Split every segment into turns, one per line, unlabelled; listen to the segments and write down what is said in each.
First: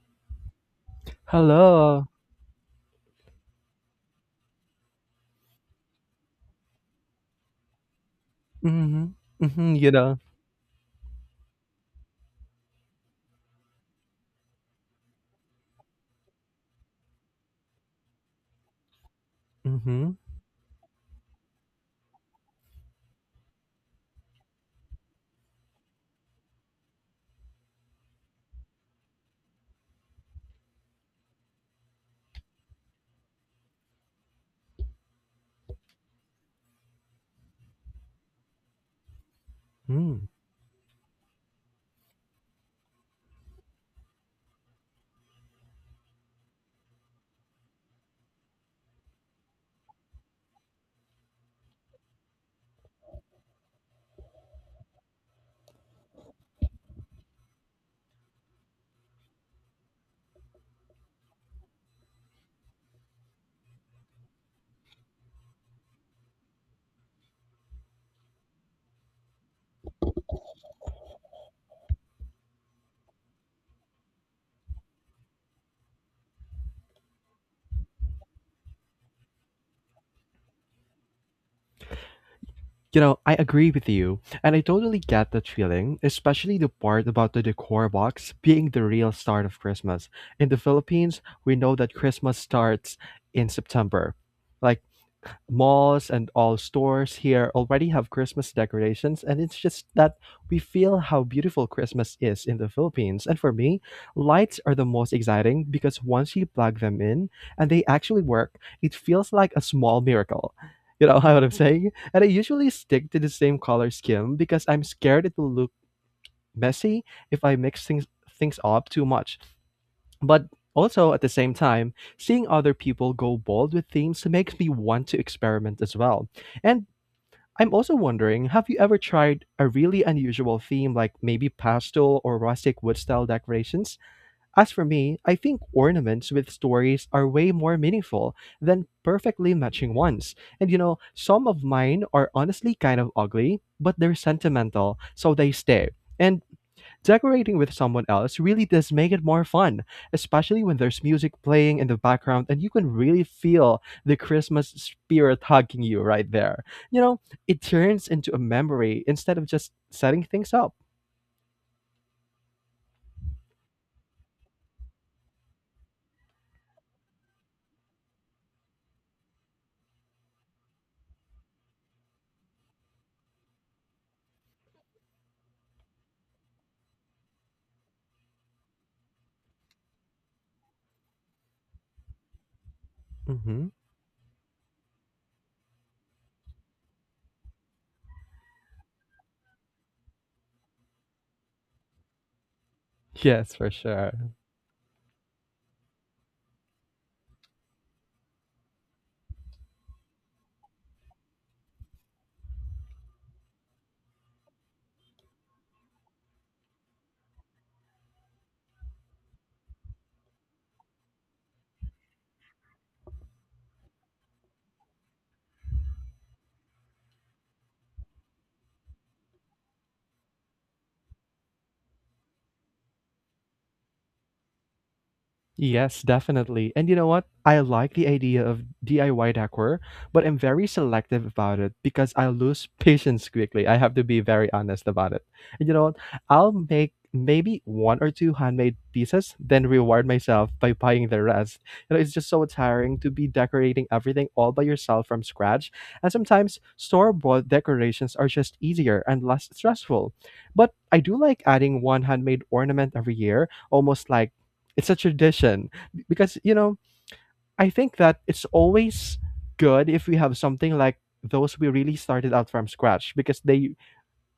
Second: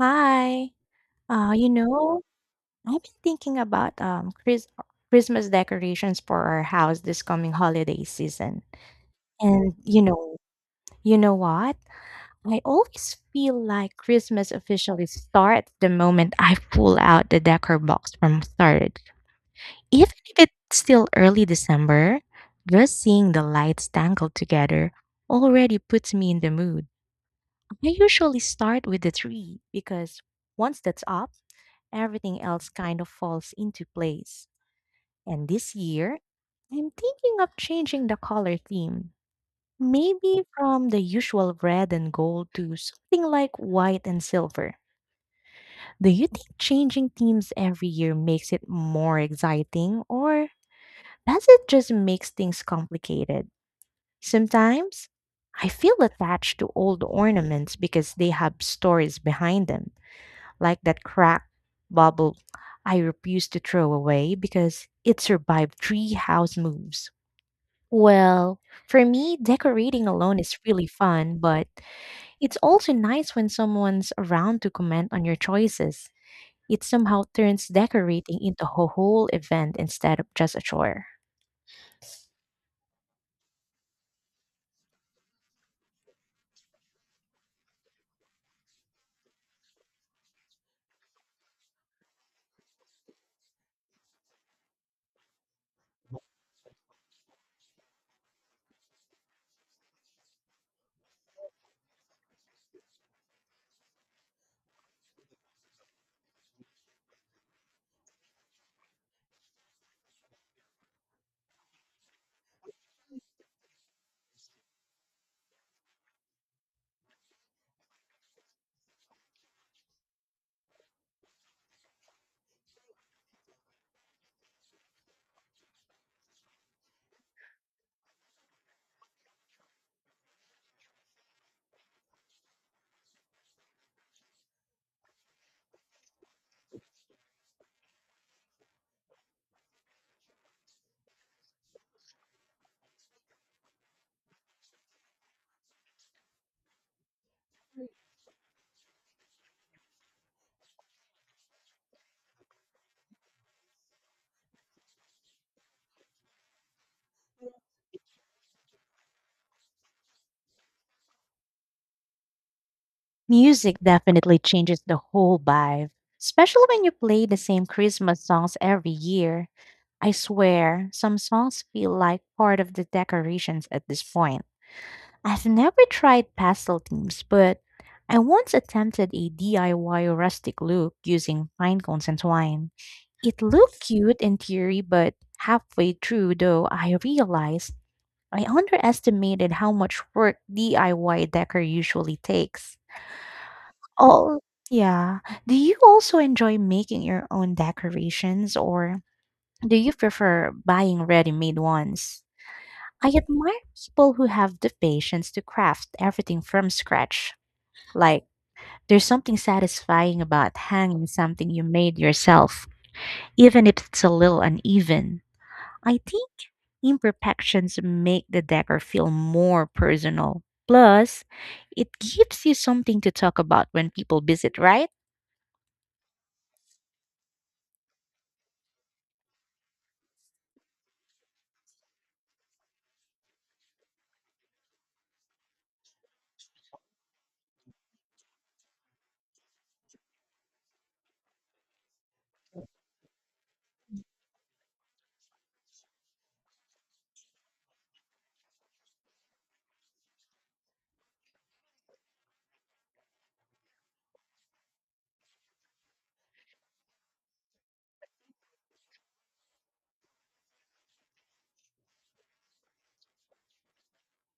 Hi. Uh, you
Hello.
know, I've been thinking about Christmas decorations for our house this coming holiday season.
Mhm.
And
Mhm, you know?
you know what? I always feel like Christmas officially starts the moment I pull out the decor box from storage. Even
Mhm.
if it's still early December, just seeing the lights tangled together already puts me in the mood. I usually start with the tree because once that's up, everything else kind of falls into place. And this year, I'm thinking of changing the color theme.
Mm.
Maybe from the usual red and gold to something like white and silver. Do you think changing themes every year makes it more exciting, or does it just makes things complicated? Sometimes I feel attached to old ornaments because they have stories behind them. Like that cracked bubble I refuse to throw away because it survived three house moves. Well, for me, decorating alone is really fun, but it's also nice when someone's around to comment on your choices. It somehow turns decorating into a whole event instead of just a chore.
I agree with you, and I totally get that feeling, especially the part about the decor box being the real start of Christmas. In the Philippines, we know that Christmas starts in September. Like malls and all stores here already have Christmas decorations, and it's just that we feel how beautiful Christmas is in the Philippines. And for me, lights are the most exciting because once you plug them in and they actually work, it feels like a small miracle. You know what I'm saying? And I usually stick to the same color scheme because I'm scared it will look messy if I mix things up too much. But also at the same time, seeing other people go bold with themes makes me want to experiment as well. And I'm also wondering, have you ever tried a really unusual theme like maybe pastel or rustic wood style decorations? As for me, I think ornaments with stories are way more meaningful than perfectly matching ones. And some of mine are honestly kind of ugly, but they're sentimental, so they stay. And decorating with someone else really does make it more fun, especially when there's music playing in the background and you can really feel the Christmas spirit hugging you right there. You know, it turns into a memory instead of just setting things up.
Music definitely changes the whole vibe, especially when you play the same Christmas songs every year. I swear, some songs feel like part of the decorations at this point. I've never tried pastel themes, but I once attempted a DIY rustic look using pine cones and twine. It
Hmm.
looked cute in theory, but halfway through, though, I realized I underestimated how much work DIY decor usually takes.
Yes, for sure.
Oh, yeah. Do you also enjoy making your own decorations, or do you prefer buying ready made ones? I admire people who have the patience to craft everything from scratch. Like, there's something satisfying about hanging something you made yourself, even if it's a little uneven. I think imperfections make the decor feel more personal. Plus, it gives you something to talk about when people visit, right?
Yes, definitely. And you know what? I like the idea of DIY decor, but I'm very selective about it because I lose patience quickly. I have to be very honest about it. And you know what? I'll make maybe one or two handmade pieces, then reward myself by buying the rest. It's just so tiring to be decorating everything all by yourself from scratch. And sometimes store-bought decorations are just easier and less stressful. But I do like adding one handmade ornament every year, almost like it's a tradition because I think that it's always good if we have something like those we really started out from scratch because they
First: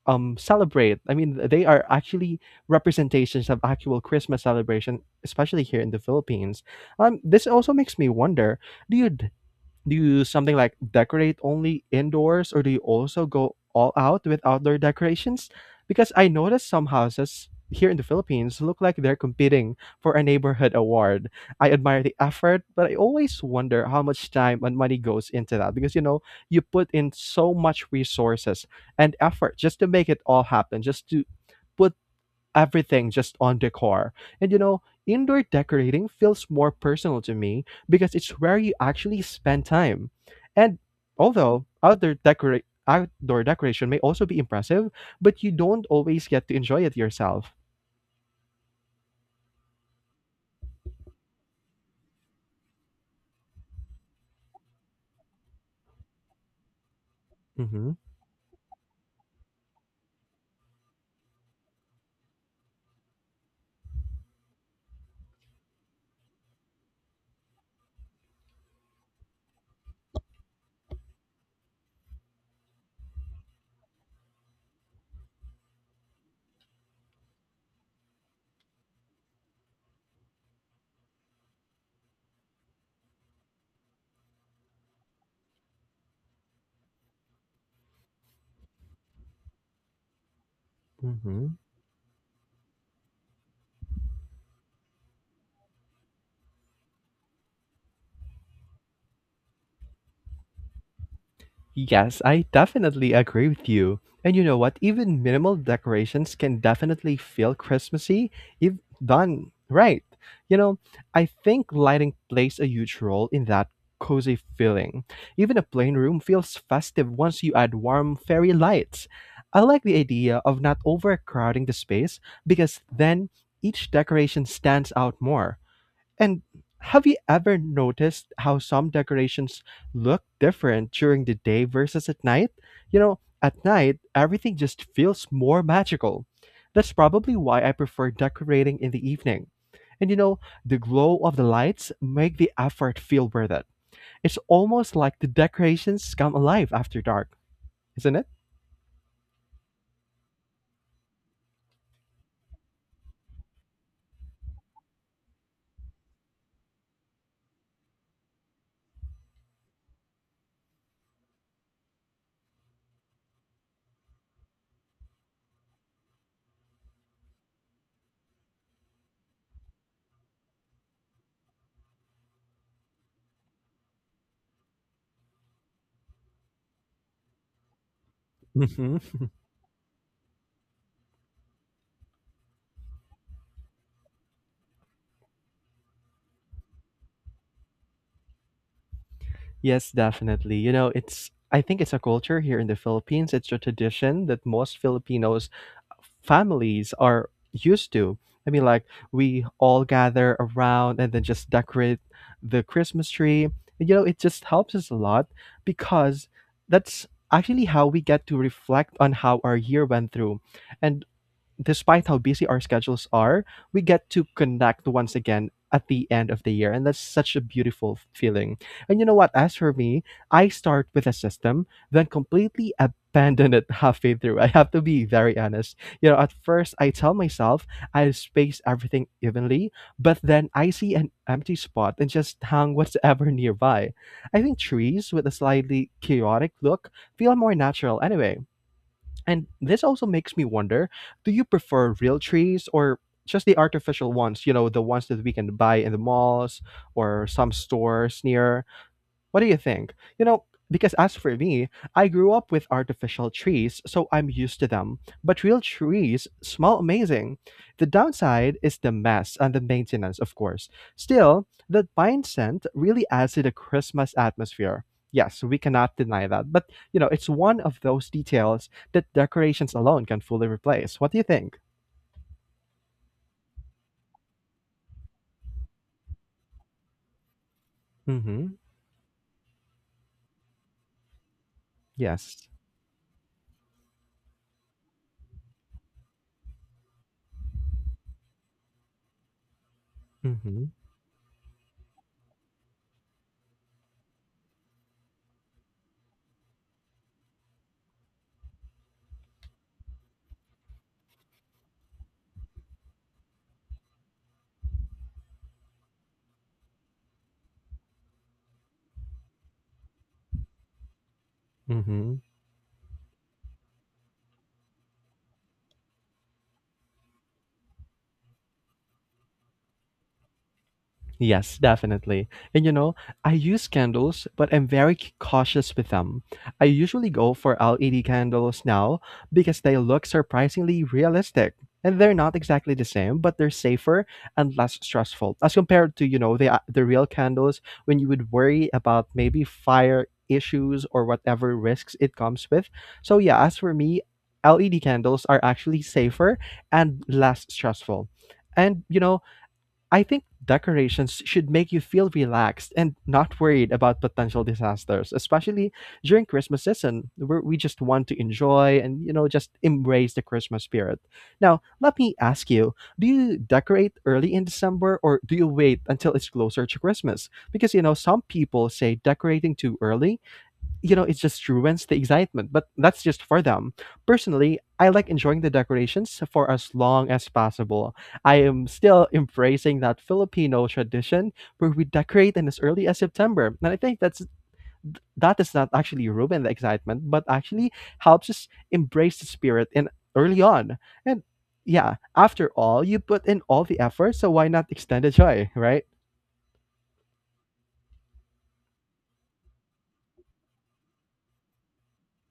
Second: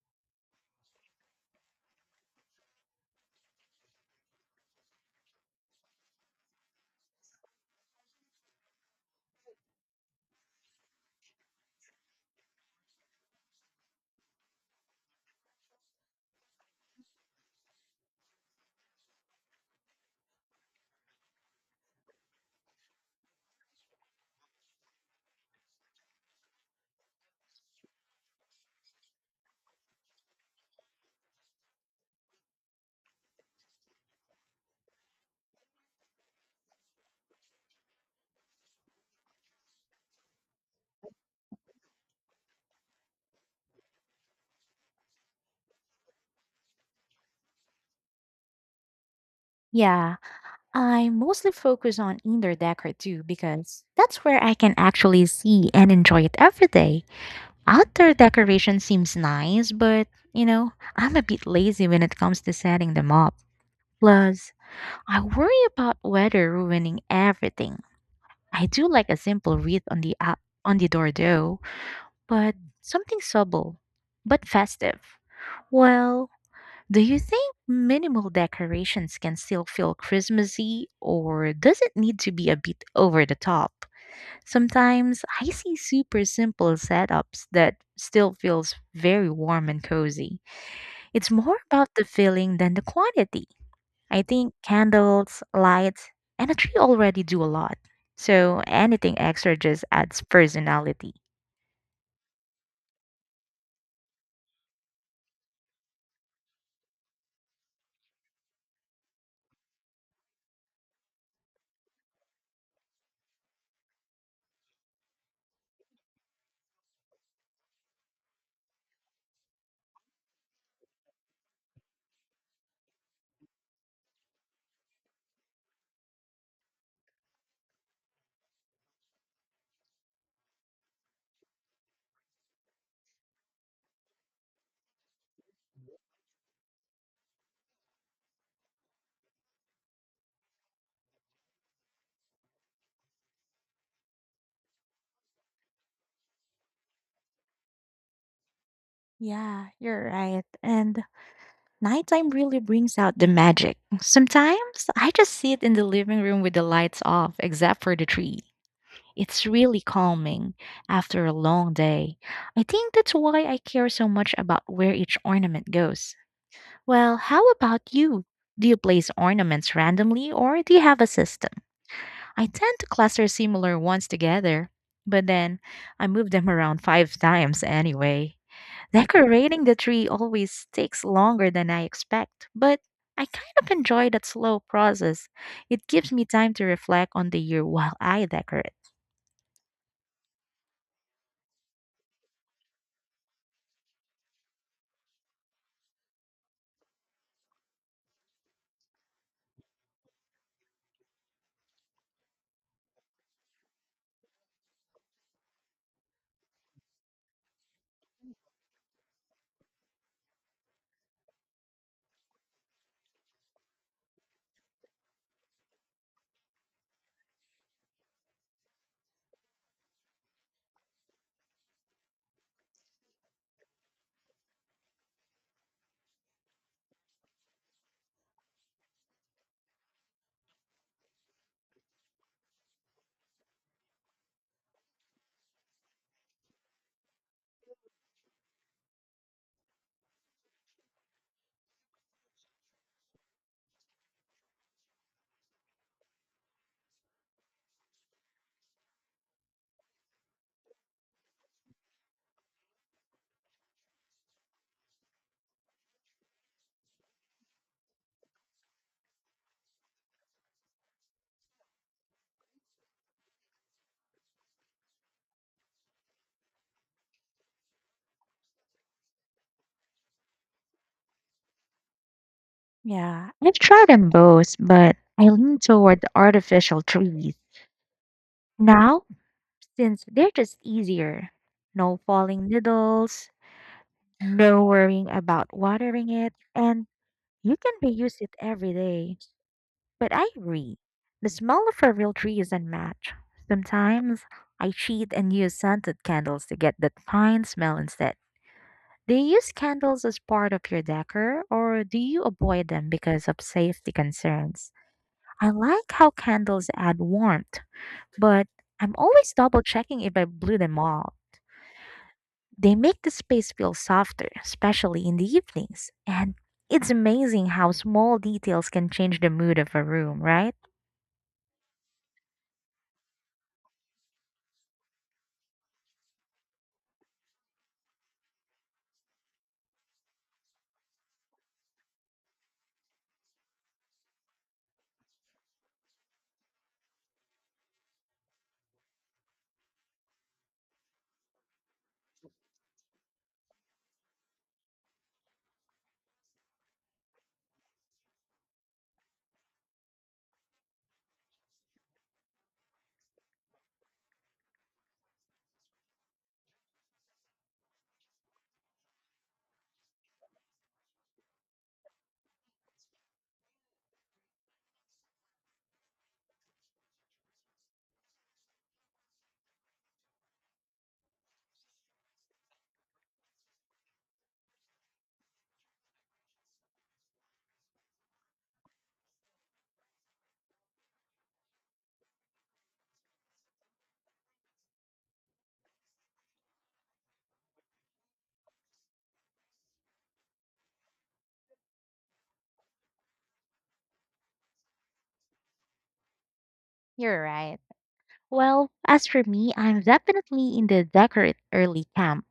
celebrate. I mean, they are actually representations of actual Christmas celebration, especially here in the Philippines. This also makes me wonder: Do you do you something like decorate only indoors or do you also go all out with outdoor decorations? Because I noticed some houses here in the Philippines look like they're competing for a neighborhood award. I admire the effort, but I always wonder how much time and money goes into that because you put in so much resources and effort just to make it all happen, just to put everything just on decor. And indoor decorating feels more personal to me because it's where you actually spend time. And although outdoor decoration may also be impressive, but you don't always get to enjoy it yourself.
Yeah, I mostly focus on indoor decor too because that's where I can actually see and enjoy it every day.
Hmm.
Outdoor decoration seems nice, but I'm a bit lazy when it comes to setting them up. Plus, I worry about weather ruining everything. I do like a simple wreath on the up on the door though, but something subtle but festive. Well, do you think minimal decorations can still feel Christmassy or does it need to be a bit over the top? Sometimes I see super simple setups that still feels very warm and cozy. It's more
Hmm.
about the feeling than the quantity. I think candles, lights, and a tree already do a lot. So anything extra just adds personality.
Yes, I definitely agree with you. And you know what? Even minimal decorations can definitely feel Christmassy if done right. You know, I think lighting plays a huge role in that cozy feeling. Even a plain room feels festive once you add warm fairy lights. I like the idea of not overcrowding the space because then each decoration stands out more. And have you ever noticed how some decorations look different during the day versus at night? At night, everything just feels more magical. That's probably why I prefer decorating in the evening. And the glow of the lights make the effort feel worth it. It's almost like the decorations come alive after dark, isn't it?
Yeah, you're right. And nighttime really brings out the magic. Sometimes I just sit in the living room with the lights off, except for the tree. It's really calming after a long day. I think that's why I care so much about where each ornament goes. Well, how about you? Do you place ornaments randomly or do you have a system? I tend to cluster similar ones together, but then I move them around five times anyway.
Hmm.
Decorating the tree always takes longer than I expect, but I kind of enjoy that slow process. It gives me time to reflect on the year while I decorate.
Yes, definitely. You know, it's I think it's a culture here in the Philippines. It's a tradition that most Filipinos families are used to. I mean, like we all gather around and then just decorate the Christmas tree. And, it just helps us a lot because that's actually how we get to reflect on how our year went through. And despite how busy our schedules are, we get to connect once again at the end of the year. And that's such a beautiful feeling. And you know what? As for me, I start with a system, then completely abandon it halfway through. I have to be very honest. At first, I tell myself I space everything evenly, but then I see an empty spot and just hang whatever nearby. I think trees with a slightly chaotic look feel more natural anyway and this also makes me wonder, do you prefer real trees or just the artificial ones, the ones that we can buy in the malls or some stores near? What do you think? Because as for me, I grew up with artificial trees, so I'm used to them. But real trees smell amazing. The downside is the mess and the maintenance, of course. Still, the pine scent really adds to the Christmas atmosphere. Yes, we cannot deny that. But, it's one of those details that decorations alone can fully replace. What do you think?
Yeah, I've tried them both, but I lean toward the artificial trees.
Mm hmm.
Now, since they're just easier. No
Yes.
falling needles, no worrying about watering it, and you can reuse it every day. But I
Mm hmm.
agree. The smell of a real tree is unmatched. Sometimes I cheat and use scented candles to get that fine smell instead. Do you use candles as part of your decor or do you avoid them because of safety concerns? I like how candles add warmth, but I'm always double checking if I blew them all.
Mm hmm.
They make the space feel softer, especially in the evenings. And it's amazing how small details can change the mood of a room, right?
Yes, definitely. And I use candles, but I'm very cautious with them. I usually go for LED candles now because they look surprisingly realistic. And they're not exactly the same, but they're safer and less stressful as compared to, the real candles when you would worry about maybe fire issues or whatever risks it comes with. So yeah, as for me, LED candles are actually safer and less stressful. And I think decorations should make you feel relaxed and not worried about potential disasters, especially during Christmas season, where we just want to enjoy and just embrace the Christmas spirit. Now, let me ask you: Do you decorate early in December, or do you wait until it's closer to Christmas? Because some people say decorating too early it just ruins the excitement, but that's just for them. Personally, I like enjoying the decorations for as long as possible. I am still embracing that Filipino tradition where we decorate in as early as September. And I think that is not actually ruin the excitement, but actually helps us embrace the spirit in early on. And yeah, after all, you put in all the effort, so why not extend the joy, right?
You're right. Well, as for me, I'm definitely in the decorate early camp.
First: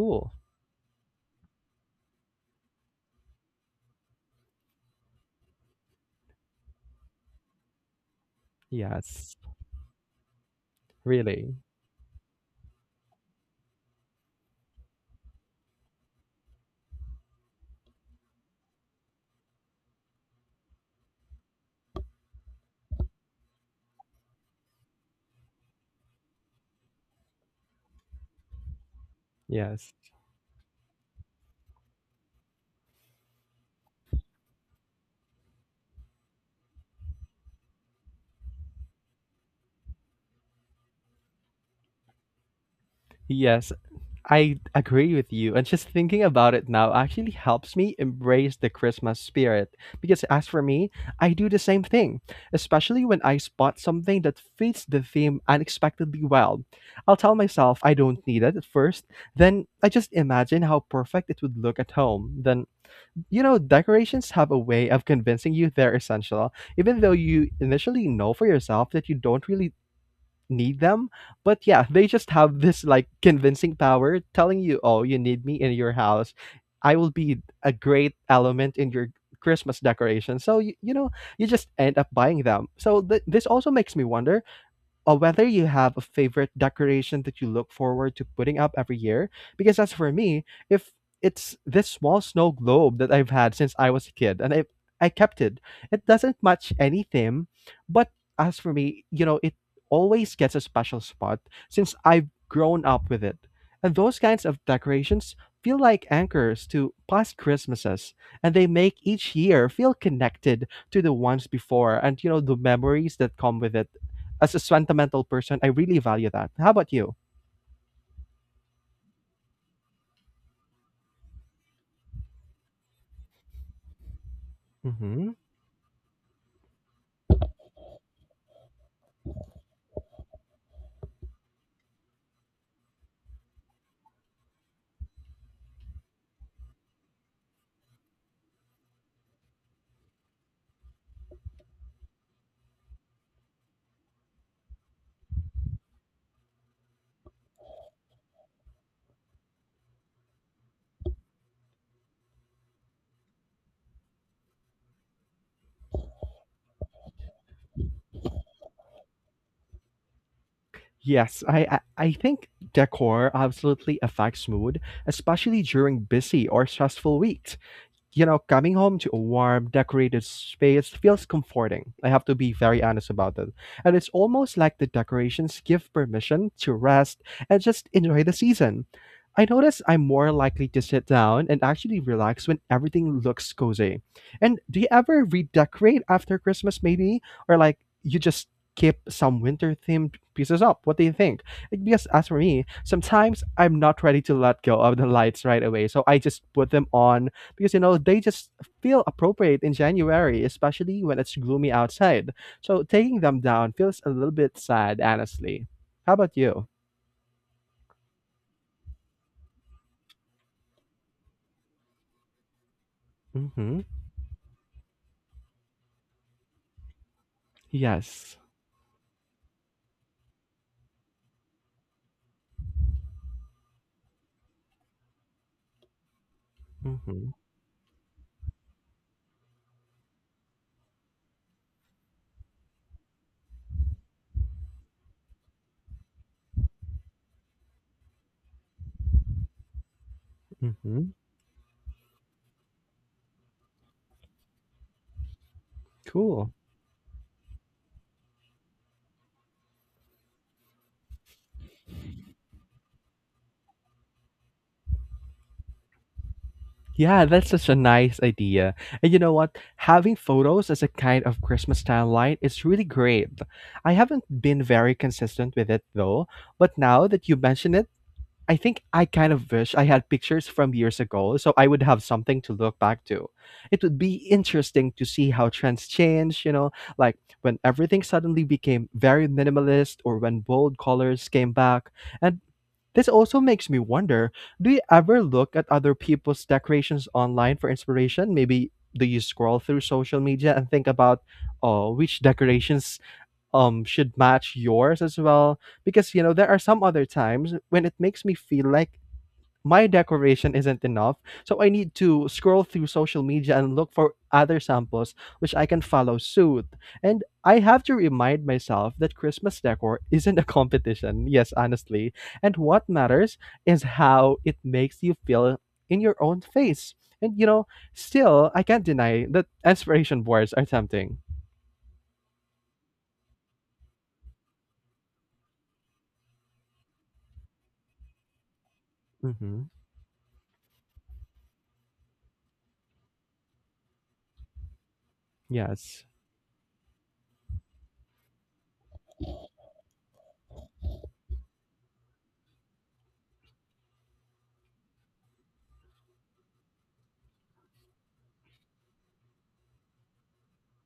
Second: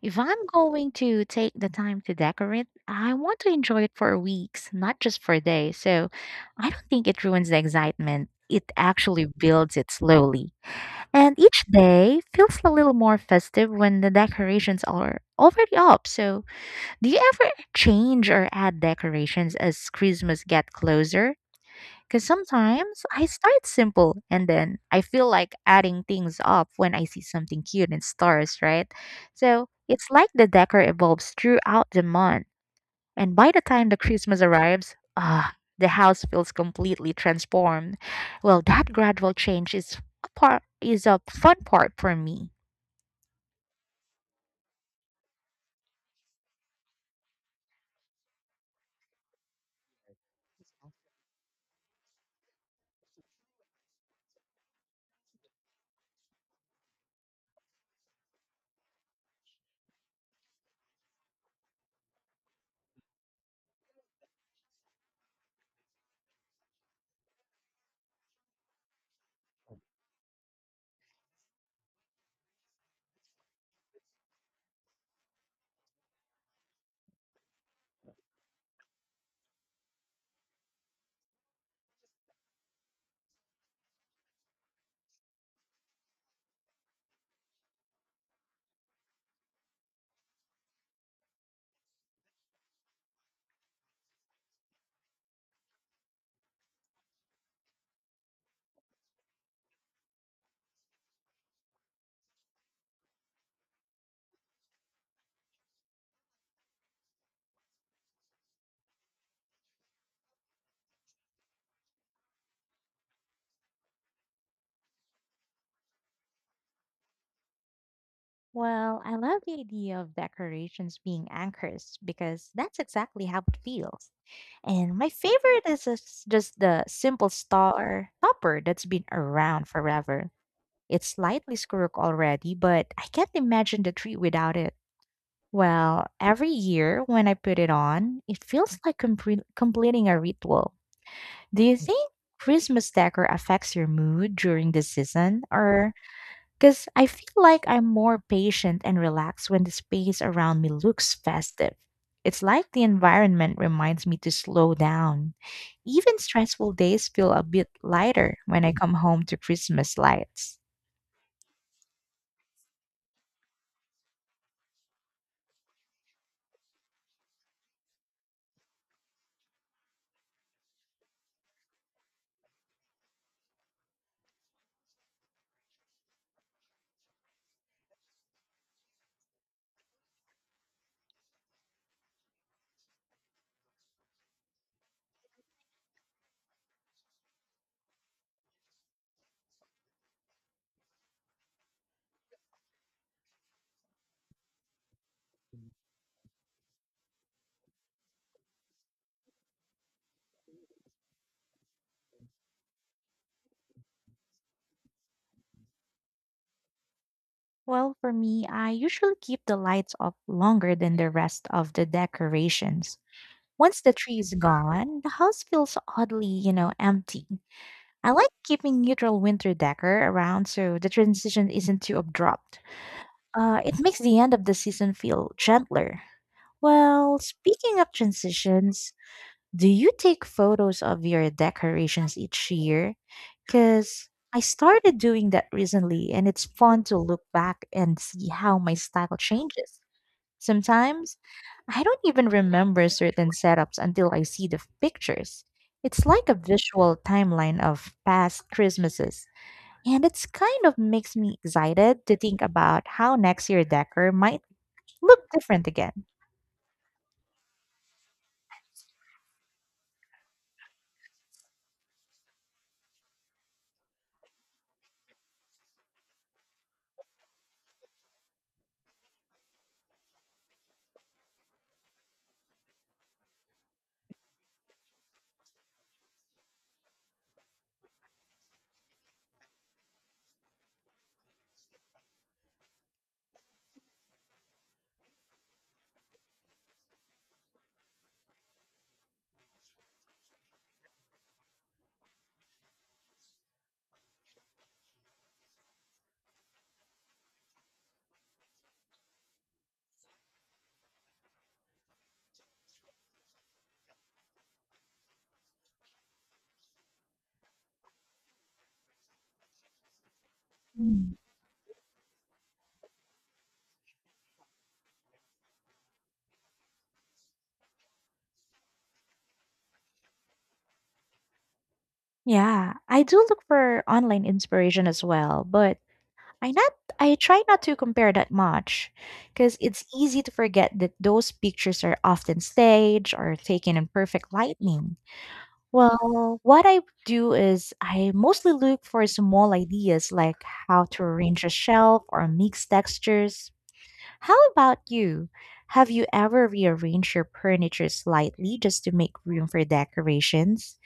If I'm going to take the time to decorate, I want to enjoy it for weeks, not just for days. So I don't think it ruins the excitement. It actually
Yes.
builds it slowly. And
Really.
each day feels a little more festive when the decorations are already up. So, do you ever change or add decorations as Christmas get closer? Because sometimes I start simple and then I feel like adding things up when I see something cute in stores, right? So
Yes.
it's like the decor evolves throughout the month. And by the time the Christmas arrives, ah, the house feels completely transformed. Well, that gradual change is a fun part for me.
Yes. I agree with you. And just thinking about it now actually helps me embrace the Christmas spirit. Because as for me, I do the same thing, especially when I spot something that fits the theme unexpectedly well. I'll tell myself I don't need it at first, then I just imagine how perfect it would look at home. Then, decorations have a way of convincing you they're essential, even though you initially know for yourself that you don't really need them. But yeah, they just have this like convincing power telling you, oh, you need me in your house. I will be a great element in your Christmas decoration. So, you just end up buying them. So, this also makes me wonder or whether you have a favorite decoration that you look forward to putting up every year. Because as for me, if it's this small snow globe that I've had since I was a kid, and I kept it. It doesn't match any theme, but as for me, it always gets a special spot since I've grown up with it. And those kinds of decorations feel like anchors to past Christmases, and they make each year feel connected to the ones before and the memories that come with it as a sentimental person, I really value that. How about you?
Well, I love the idea of decorations being anchors because that's exactly how it feels. And my
Hmm.
favorite is just the simple star topper that's been around forever. It's slightly squirrel already, but I can't imagine the tree without it. Well, every year when I put it on, it feels like completing a ritual. Do you think Christmas decor affects your mood during the season, or because I feel like I'm more patient and relaxed when the space around me looks festive. It's like the environment reminds me to slow down. Even stressful days feel a bit lighter when I come home to Christmas lights.
Yes, I think decor absolutely affects mood, especially during busy or stressful weeks. Coming home to a warm, decorated space feels comforting. I have to be very honest about that. And it's almost like the decorations give permission to rest and just enjoy the season. I notice I'm more likely to sit down and actually relax when everything looks cozy. And do you ever redecorate after Christmas, maybe? Or like you just keep some winter themed pieces up? What do you think? Like, because as for me, sometimes I'm not ready to let go of the lights right away. So I just put them on because they just feel appropriate in January, especially when it's gloomy outside. So taking them down feels a little bit sad, honestly. How about you?
Well, for me, I usually keep the lights up longer than the rest of the decorations.
Mm-hmm.
Once the tree is gone, the house feels oddly, empty. I like
Yes.
keeping neutral winter decor around so the transition isn't too abrupt. It makes the end of the season feel gentler. Well,
Mm-hmm.
speaking of transitions, do you take photos of your decorations each year? Because I started doing that recently, and it's fun to look back and see how my style changes.
Mm-hmm.
Sometimes I don't even remember certain setups until I see the pictures. It's like a
Cool.
visual timeline of past Christmases. And it's kind of makes me excited to think about how next year decor might look different again.
Yeah, that's such a nice idea. And you know what? Having photos as a kind of Christmas timeline is really great. I haven't been very consistent with it though, but now that you mention it, I think I kind of wish I had pictures from years ago so I would have something to look back to. It would be interesting to see how trends change, you know, like when everything suddenly became very minimalist or when bold colors came back. And this also makes me wonder, do you ever look at other people's decorations online for inspiration? Maybe do you scroll through social media and think about, oh, which decorations should match yours as well? Because you know there are some other times when it makes me feel like my decoration isn't enough, so I need to scroll through social media and look for other samples which I can follow suit. And I have to remind myself that Christmas decor isn't a
Mm.
competition. Yes, honestly. And what matters is how it makes you feel in your own face. And you know still, I can't deny that aspiration boards are tempting.
Yeah, I do look for online inspiration as well, but I not I try not to compare that much because
Mm-hmm.
it's easy to forget that those pictures are often staged or taken in perfect lighting.
Yes.
Well, what I do is I mostly look for small ideas like how to arrange a shelf or mix textures. How about you? Have you ever rearranged your furniture slightly just to make room for decorations?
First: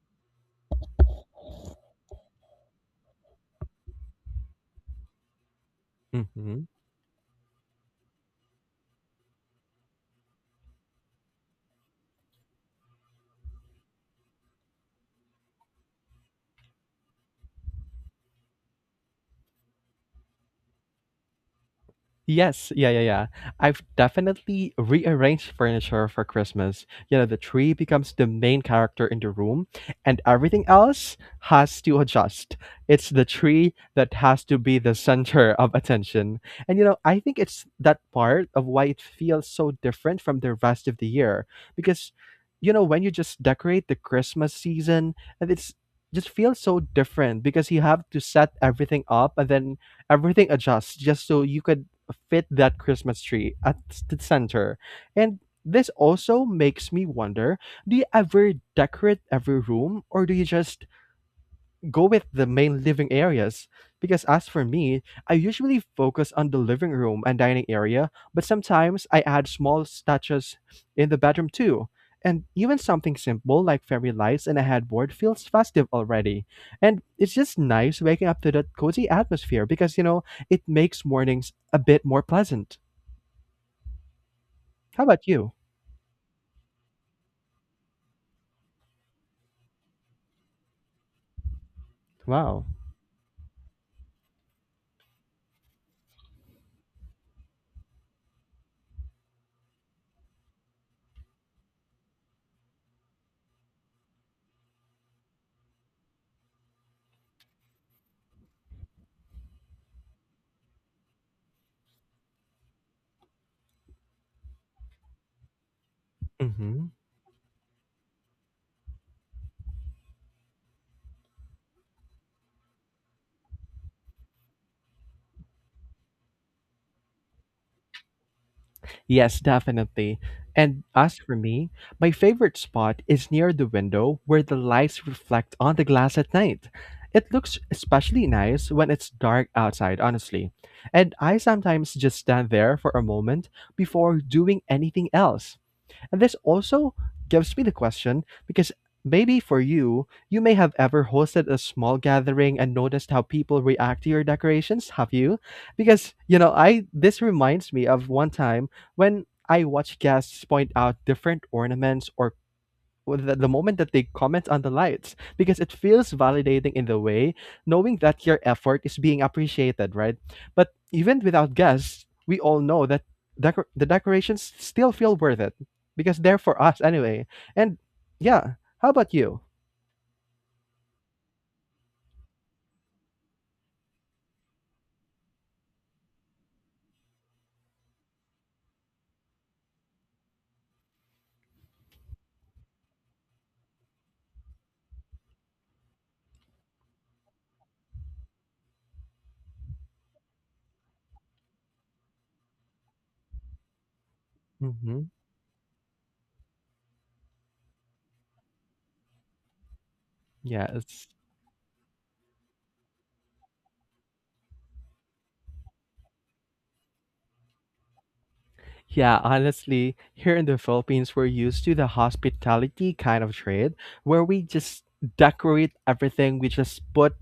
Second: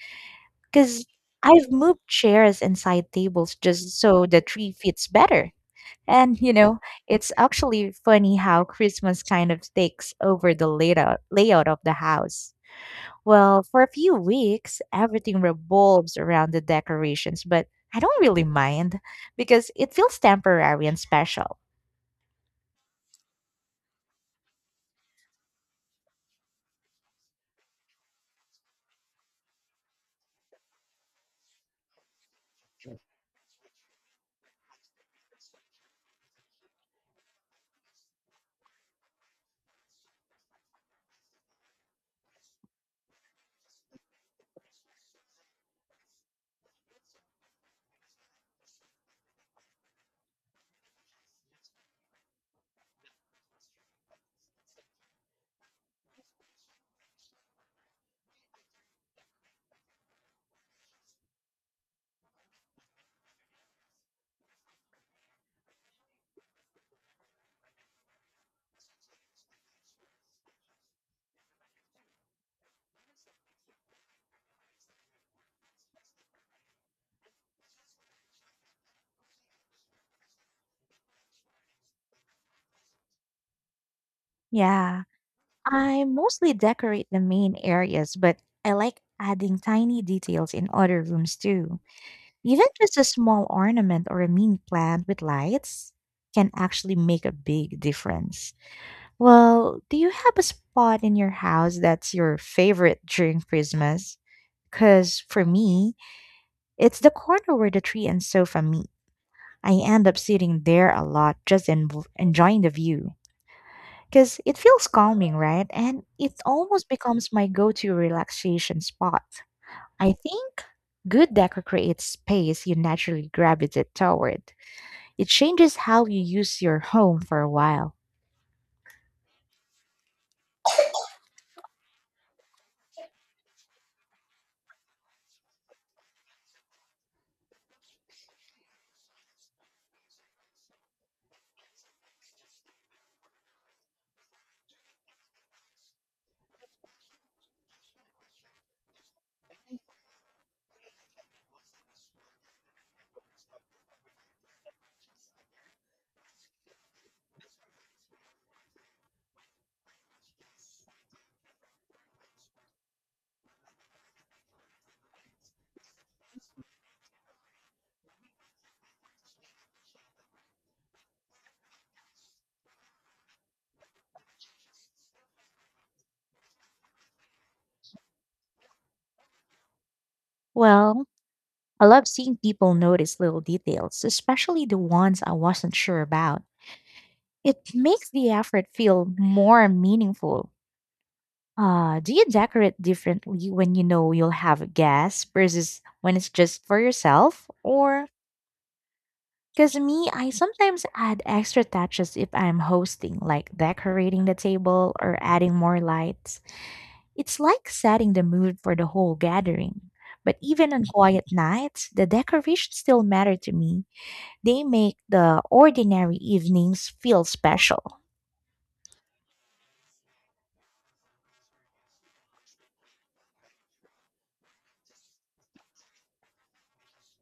Because I've moved chairs and side tables just so the tree fits better. And,
Mm-hmm.
it's actually funny how Christmas kind of takes over the layout of the house. Well, for a few weeks, everything revolves around the decorations, but I don't really mind because it feels temporary and special.
Yes, yeah, yeah, yeah. I've definitely rearranged furniture for Christmas. You know, the tree becomes the main character in the room, and everything else has to adjust. It's the tree that has to be the center of attention. And, you know, I think it's that part of why it feels so different from the rest of the year. Because, you know, when you just decorate the Christmas season, and it's just feels so different because you have to set everything up, and then everything adjusts just so you could fit that Christmas tree at the center. And this also makes me wonder, do you ever decorate every room, or do you just go with the main living areas? Because as for me, I usually focus on the living room and dining area, but sometimes I add small statues in the bedroom too. And even something simple like fairy lights and a headboard feels festive already. And it's just nice waking up to that cozy atmosphere because, you know, it makes mornings a bit more pleasant. How
Yeah,
about you?
I mostly decorate the main areas, but I like adding tiny details in other rooms too.
Wow.
Even just a small ornament or a mini plant with lights can actually make a big difference. Well, do you have a spot in your house that's your favorite during Christmas? Because for me, it's the corner where the tree and sofa meet. I end up sitting there a lot just enjoying the view. Because it feels calming, right? And it
Hmm.
almost becomes my go to relaxation spot. I think good decor creates space you naturally gravitate toward. It changes how you use your home for a while.
Yes, definitely. And as for me, my favorite spot is near the window where the lights reflect on the glass at night. It looks especially nice when it's dark outside, honestly. And I sometimes just stand there for a moment before doing anything else. And this also gives me the question, because maybe for you, you may have ever hosted a small gathering and noticed how people react to your decorations, have you? Because, you know, I this reminds me of one time when I watched guests point out different ornaments, or with the moment that they comment on the lights, because it feels validating in the way, knowing that your effort is being appreciated, right? But even without guests, we all know that the decorations still feel worth it because they're for us anyway. And yeah, how about you?
Well, I love seeing people notice little details, especially the ones I wasn't sure about. It makes the effort feel more meaningful. Do you decorate differently when you know you'll have a guest versus when it's just for yourself? Or because me, I sometimes add extra touches if I'm hosting, like decorating the table
Mm-hmm.
or adding more lights. It's like setting the mood for the whole gathering. But even on
Yes.
quiet nights, the decorations still matter to me. They make the ordinary evenings feel special.
Yeah, honestly, here in the Philippines, we're used to the hospitality kind of trade where we just decorate everything. We just put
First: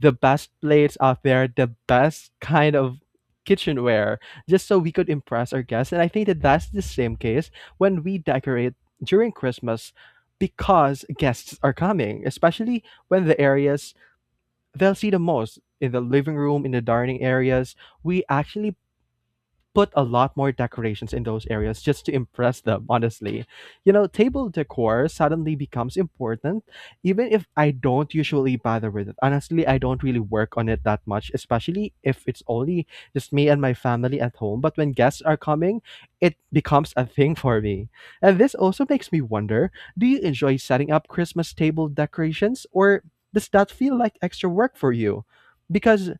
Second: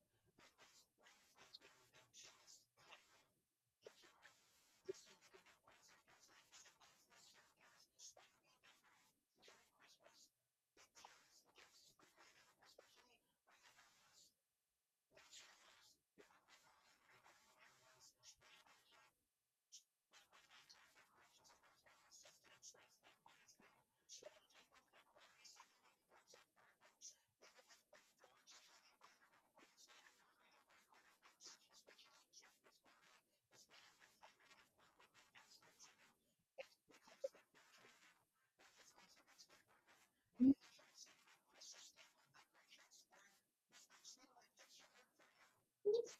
the best plates out there, the best kind of kitchenware, just so we could impress our guests. And I think that that's the same case when we decorate during Christmas, because guests are coming, especially when the areas they'll see the most in the living room, in the dining areas. We actually put a lot more decorations in those areas just to impress them, honestly. You know, table decor suddenly becomes important, even if I don't usually bother with it. Honestly, I don't really work on it that much, especially if it's only just me and my family at home. But when guests are coming, it becomes a thing for me. And this also makes me wonder, do you enjoy setting up Christmas table decorations, or does that feel like extra work for you? Because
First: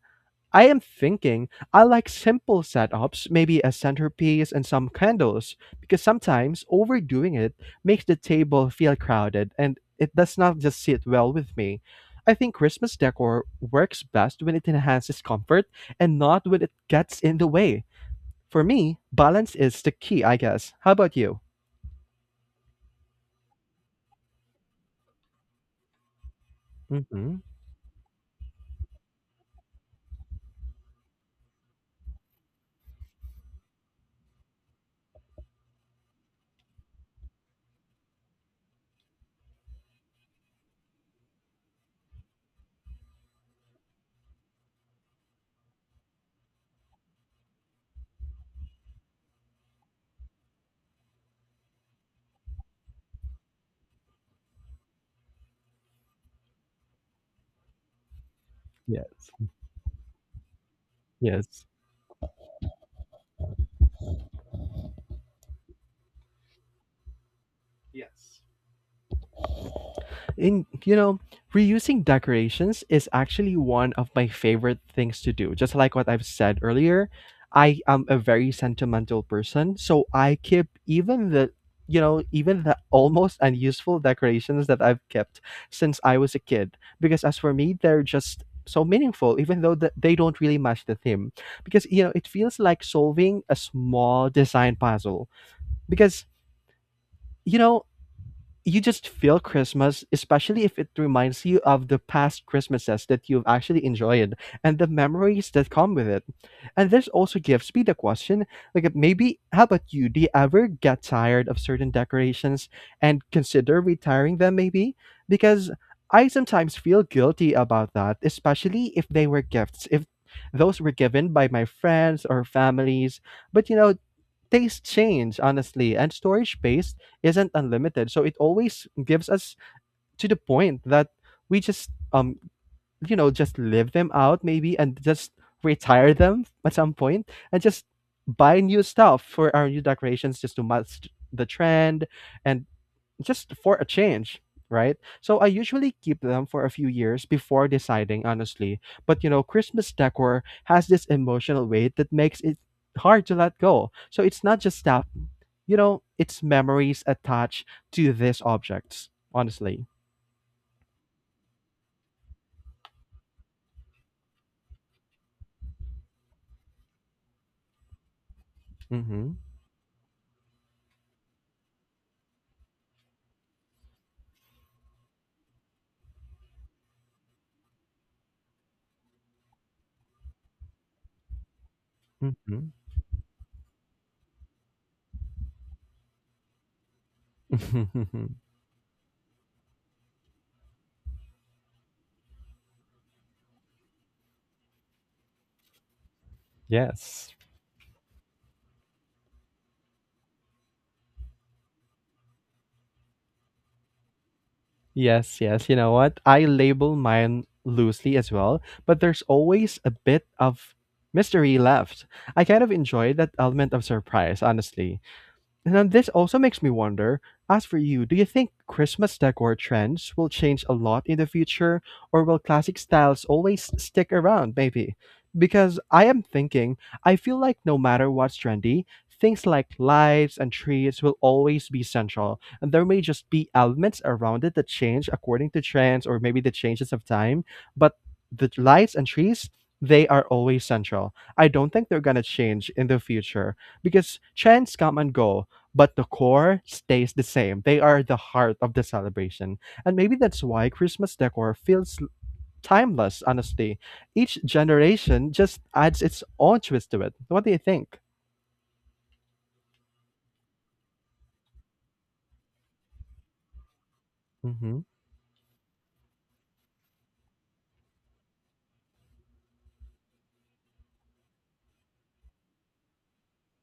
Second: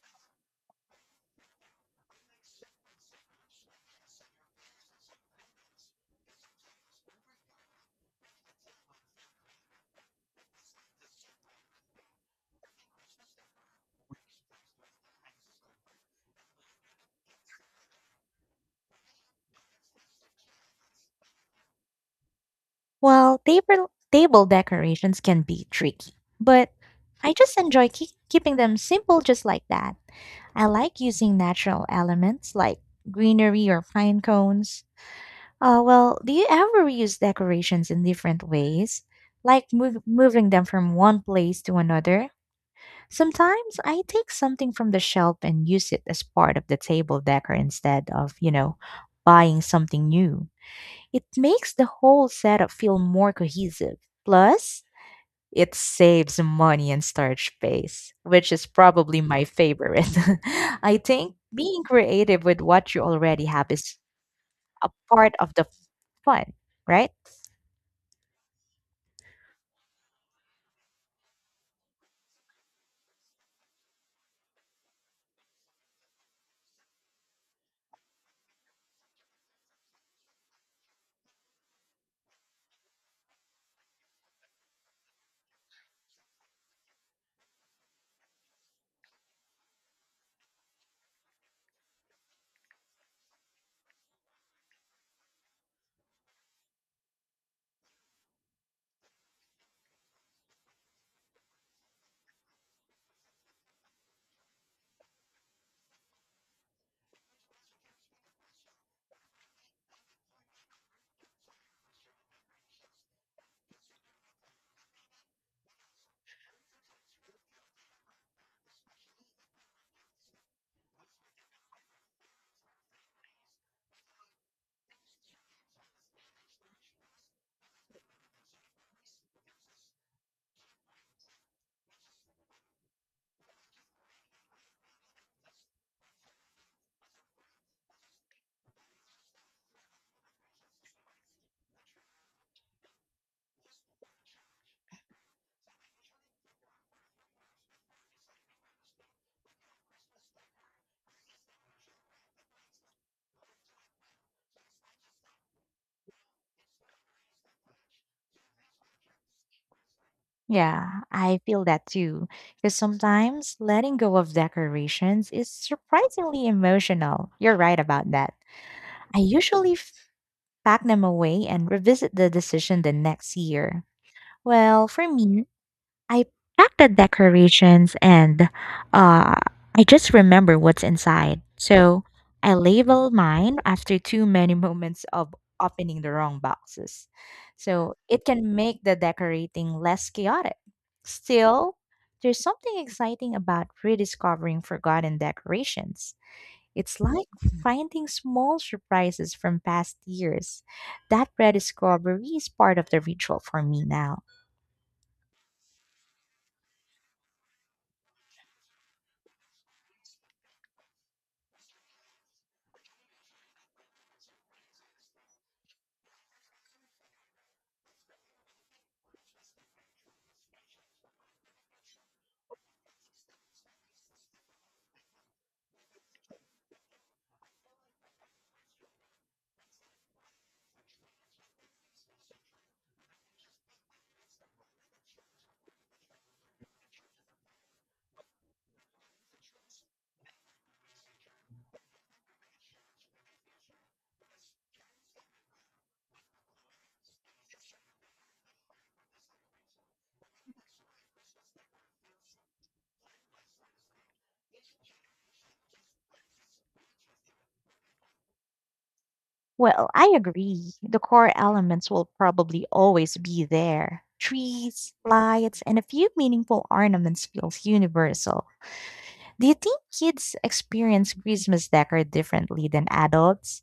I am thinking, I like simple setups, maybe a centerpiece and some candles, because sometimes overdoing it makes the table feel crowded and it does not just sit well with me. I think Christmas decor works best when it enhances comfort and not when it gets in the way. For me, balance is the key, I guess. How about you?
While table decorations can be tricky, but I
Hmm.
just enjoy keeping them simple just like that. I like using natural elements like greenery or pine cones. Well, do you ever use decorations in different ways? Like moving them from one place to another? Sometimes I take something from the shelf and use it as part of the table decor instead of, buying something new. It makes the whole setup feel more cohesive. Plus, it saves money and storage space, which is probably
Yes.
my favorite. I think
Yes.
being creative with what you already have is a part of the fun, right?
Yes. In You know, reusing decorations is actually one of my favorite things to do. Just like what I've said earlier, I am a very sentimental person, so I keep even the, you know, even the almost unuseful decorations that I've kept since I was a kid. Because as for me, they're just so meaningful, even though that they don't really match the theme. Because, you know, it feels like solving a small design puzzle. Because, you know, you just feel Christmas, especially if it reminds you of the past Christmases that you've actually enjoyed and the memories that come with it. And this also gives me the question, like, if maybe, how about you? Do you ever get tired of certain decorations and consider retiring them, maybe? Because I sometimes feel guilty about that, especially if they were gifts, if those were given by my friends or families. But you know, tastes change, honestly, and storage space isn't unlimited. So it always gives us to the point that we just you know, just live them out maybe, and just retire them at some point, and just buy new stuff for our new decorations just to match the trend, and just for a change, right? So I usually keep them for a few years before deciding, honestly. But you know, Christmas decor has this emotional weight that makes it hard to let go. So it's not just stuff, you know, it's memories attached to these objects, honestly.
Yeah, I feel that too. Because sometimes letting go of decorations is surprisingly emotional. You're right about that. I
Mm-hmm.
usually pack them away and revisit the decision the next year. Well, for me, I packed the decorations and uh, I just remember what's inside. So I labeled mine after too many moments of opening the wrong boxes. So
Mm-hmm.
it can make the decorating less chaotic. Still, there's something exciting about rediscovering forgotten decorations. It's like
Yes.
finding small surprises from past years. That rediscovery is part of the ritual for me now.
Yes, yes. You know what? I label mine loosely as well, but there's always a bit of mystery left. I kind of enjoy that element of surprise, honestly. Now, this also makes me wonder, as for you, do you think Christmas decor trends will change a lot in the future, or will classic styles always stick around, maybe? Because I am thinking, I feel like no matter what's trendy, things like lights and trees will always be central, and there may just be elements around it that change according to trends or maybe the changes of time, but the lights and trees, they are always central. I don't think they're gonna change in the future, because trends come and go, but the core stays the same. They are the heart of the celebration. And maybe that's why Christmas decor feels timeless, honestly. Each generation just adds its own twist to it. What do you think?
Well, I agree. The core elements will probably always be there.
Mm-hmm.
Trees, lights, and a few meaningful ornaments feels universal. Do you think kids experience Christmas decor differently than adults?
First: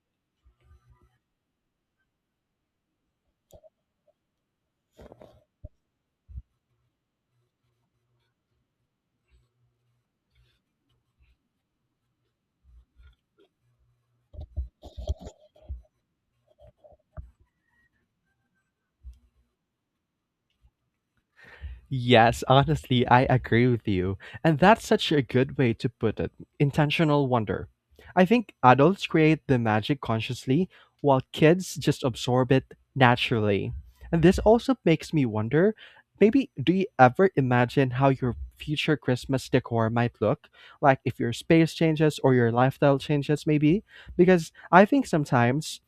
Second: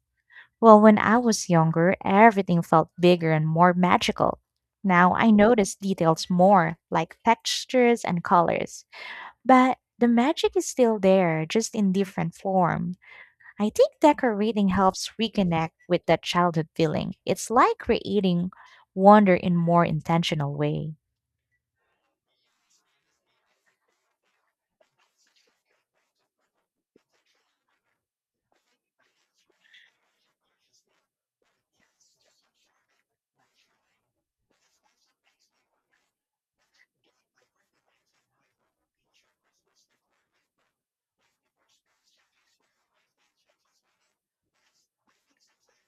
Well, when I was younger, everything felt bigger and more magical. Now I notice details more, like textures and colors. But the magic is still there, just in different form. I think decorating helps reconnect with that childhood feeling. It's like creating wonder in more intentional way.
Yes, honestly, I agree with you. And that's such a good way to put it, intentional wonder. I think adults create the magic consciously, while kids just absorb it naturally. And this also makes me wonder, maybe do you ever imagine how your future Christmas decor might look? Like if your space changes or your lifestyle changes, maybe? Because I think sometimes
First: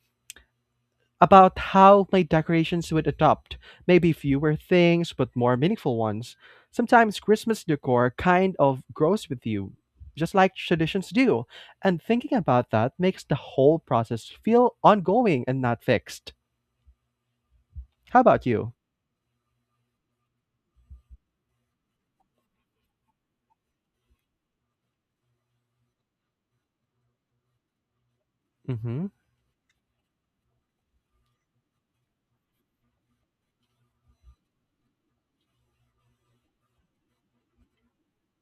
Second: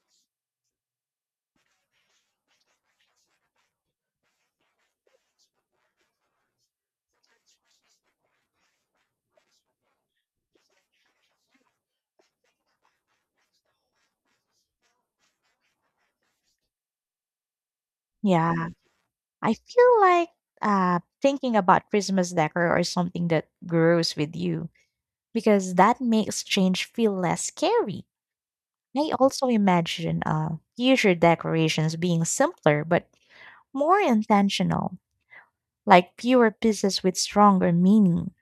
about how my decorations would adopt. Maybe fewer things, but more meaningful ones. Sometimes Christmas decor kind of grows with you, just like traditions do. And thinking about that makes the whole process feel ongoing and not fixed. How about
Yeah,
you?
I feel like thinking about Christmas decor or something that grows with you because that makes change feel less scary.
Mm hmm.
I also imagine future decorations being simpler but more intentional, like fewer pieces with stronger meaning.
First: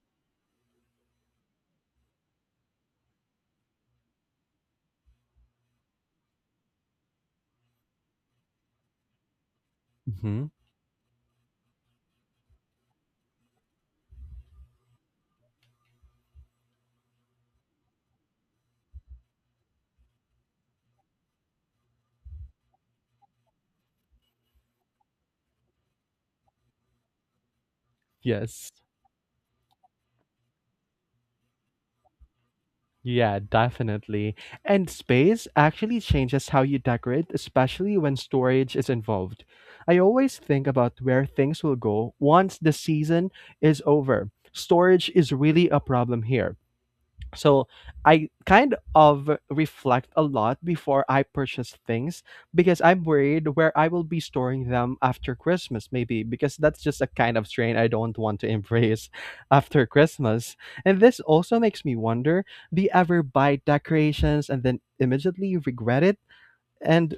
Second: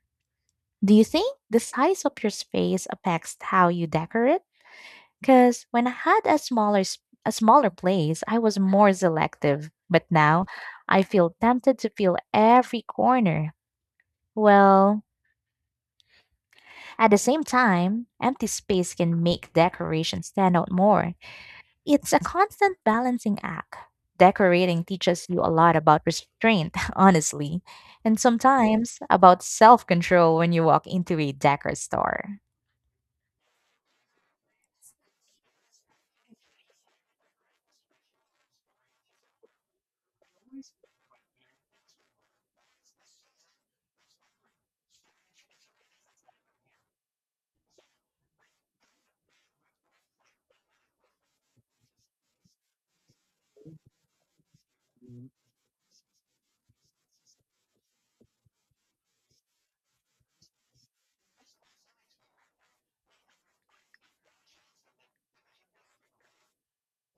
Do you think the size of your space affects how you decorate? Because when I had a smaller place, I was more selective. But
Mm hmm.
now I feel tempted to fill every corner. Well, at the same time, empty space can make decoration stand out more. It's a constant balancing act. Decorating teaches you a lot about restraint, honestly, and
Yes.
sometimes about self control when you walk into a decor store.
Yeah, definitely. And space actually changes how you decorate, especially when storage is involved. I always think about where things will go once the season is over. Storage is really a problem here. So I kind of reflect a lot before I purchase things, because I'm worried where I will be storing them after Christmas, maybe, because that's just a kind of strain I don't want to embrace after Christmas. And this also makes me wonder, do you ever buy decorations and then immediately regret it? And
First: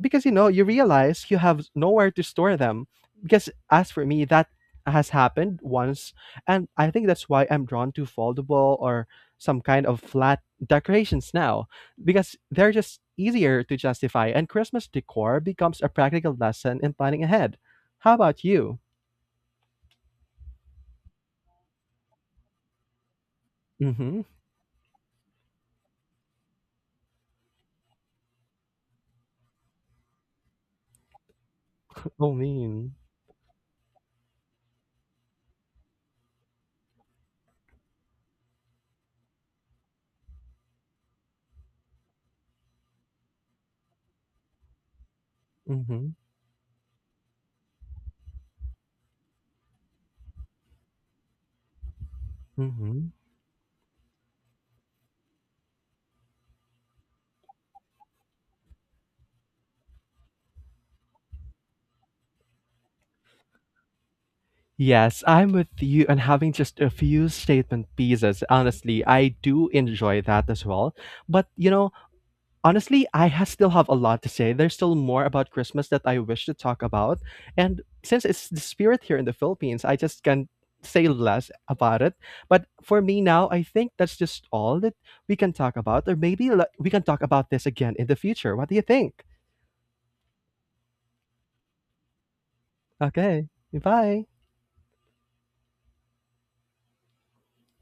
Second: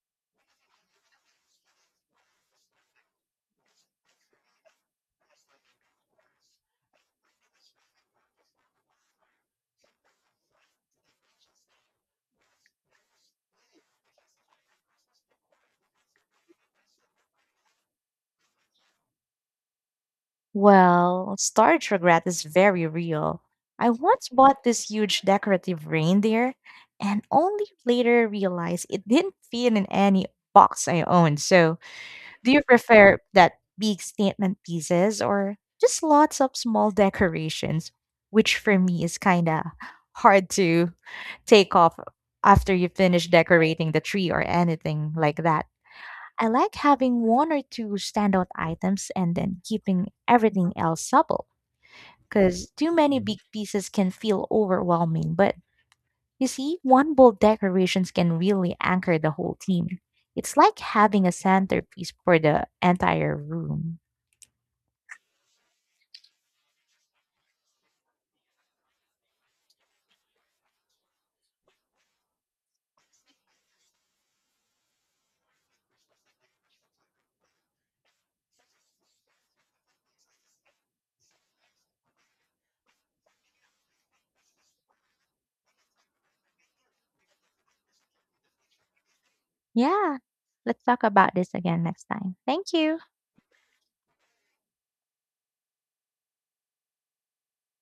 because you know you realize you have nowhere to store them, because as for me, that has happened once. And I think that's why I'm drawn to foldable or some kind of flat decorations now, because they're just easier to justify. And Christmas decor becomes a practical lesson in planning ahead. How about you?
Well, storage regret is very real. I
Mm-hmm.
once bought this huge decorative reindeer and only later realized it didn't fit in any box I owned. So,
Oh
do you
mean.
prefer that big statement pieces or just lots of small decorations, which for me is kind of hard to take off after you finish decorating the tree or anything like that?
Mm-hmm.
I like having one or two standout items and then keeping everything else supple because too
Mm-hmm.
many big pieces can feel overwhelming. But you see, one bold decorations can really anchor the whole team. It's like having a centerpiece for the entire room.
Yes, I'm with you, and having just a few statement pieces. Honestly, I do enjoy that as well. But you know, honestly, I ha still have a lot to say. There's still more about Christmas that I wish to talk about. And since it's the spirit here in the Philippines, I just can say less about it. But for me now, I think that's just all that we can talk about. Or maybe like, we can talk about this again in the future. What do you think?
Yeah, let's talk about this again next time. Thank you.
Okay, bye.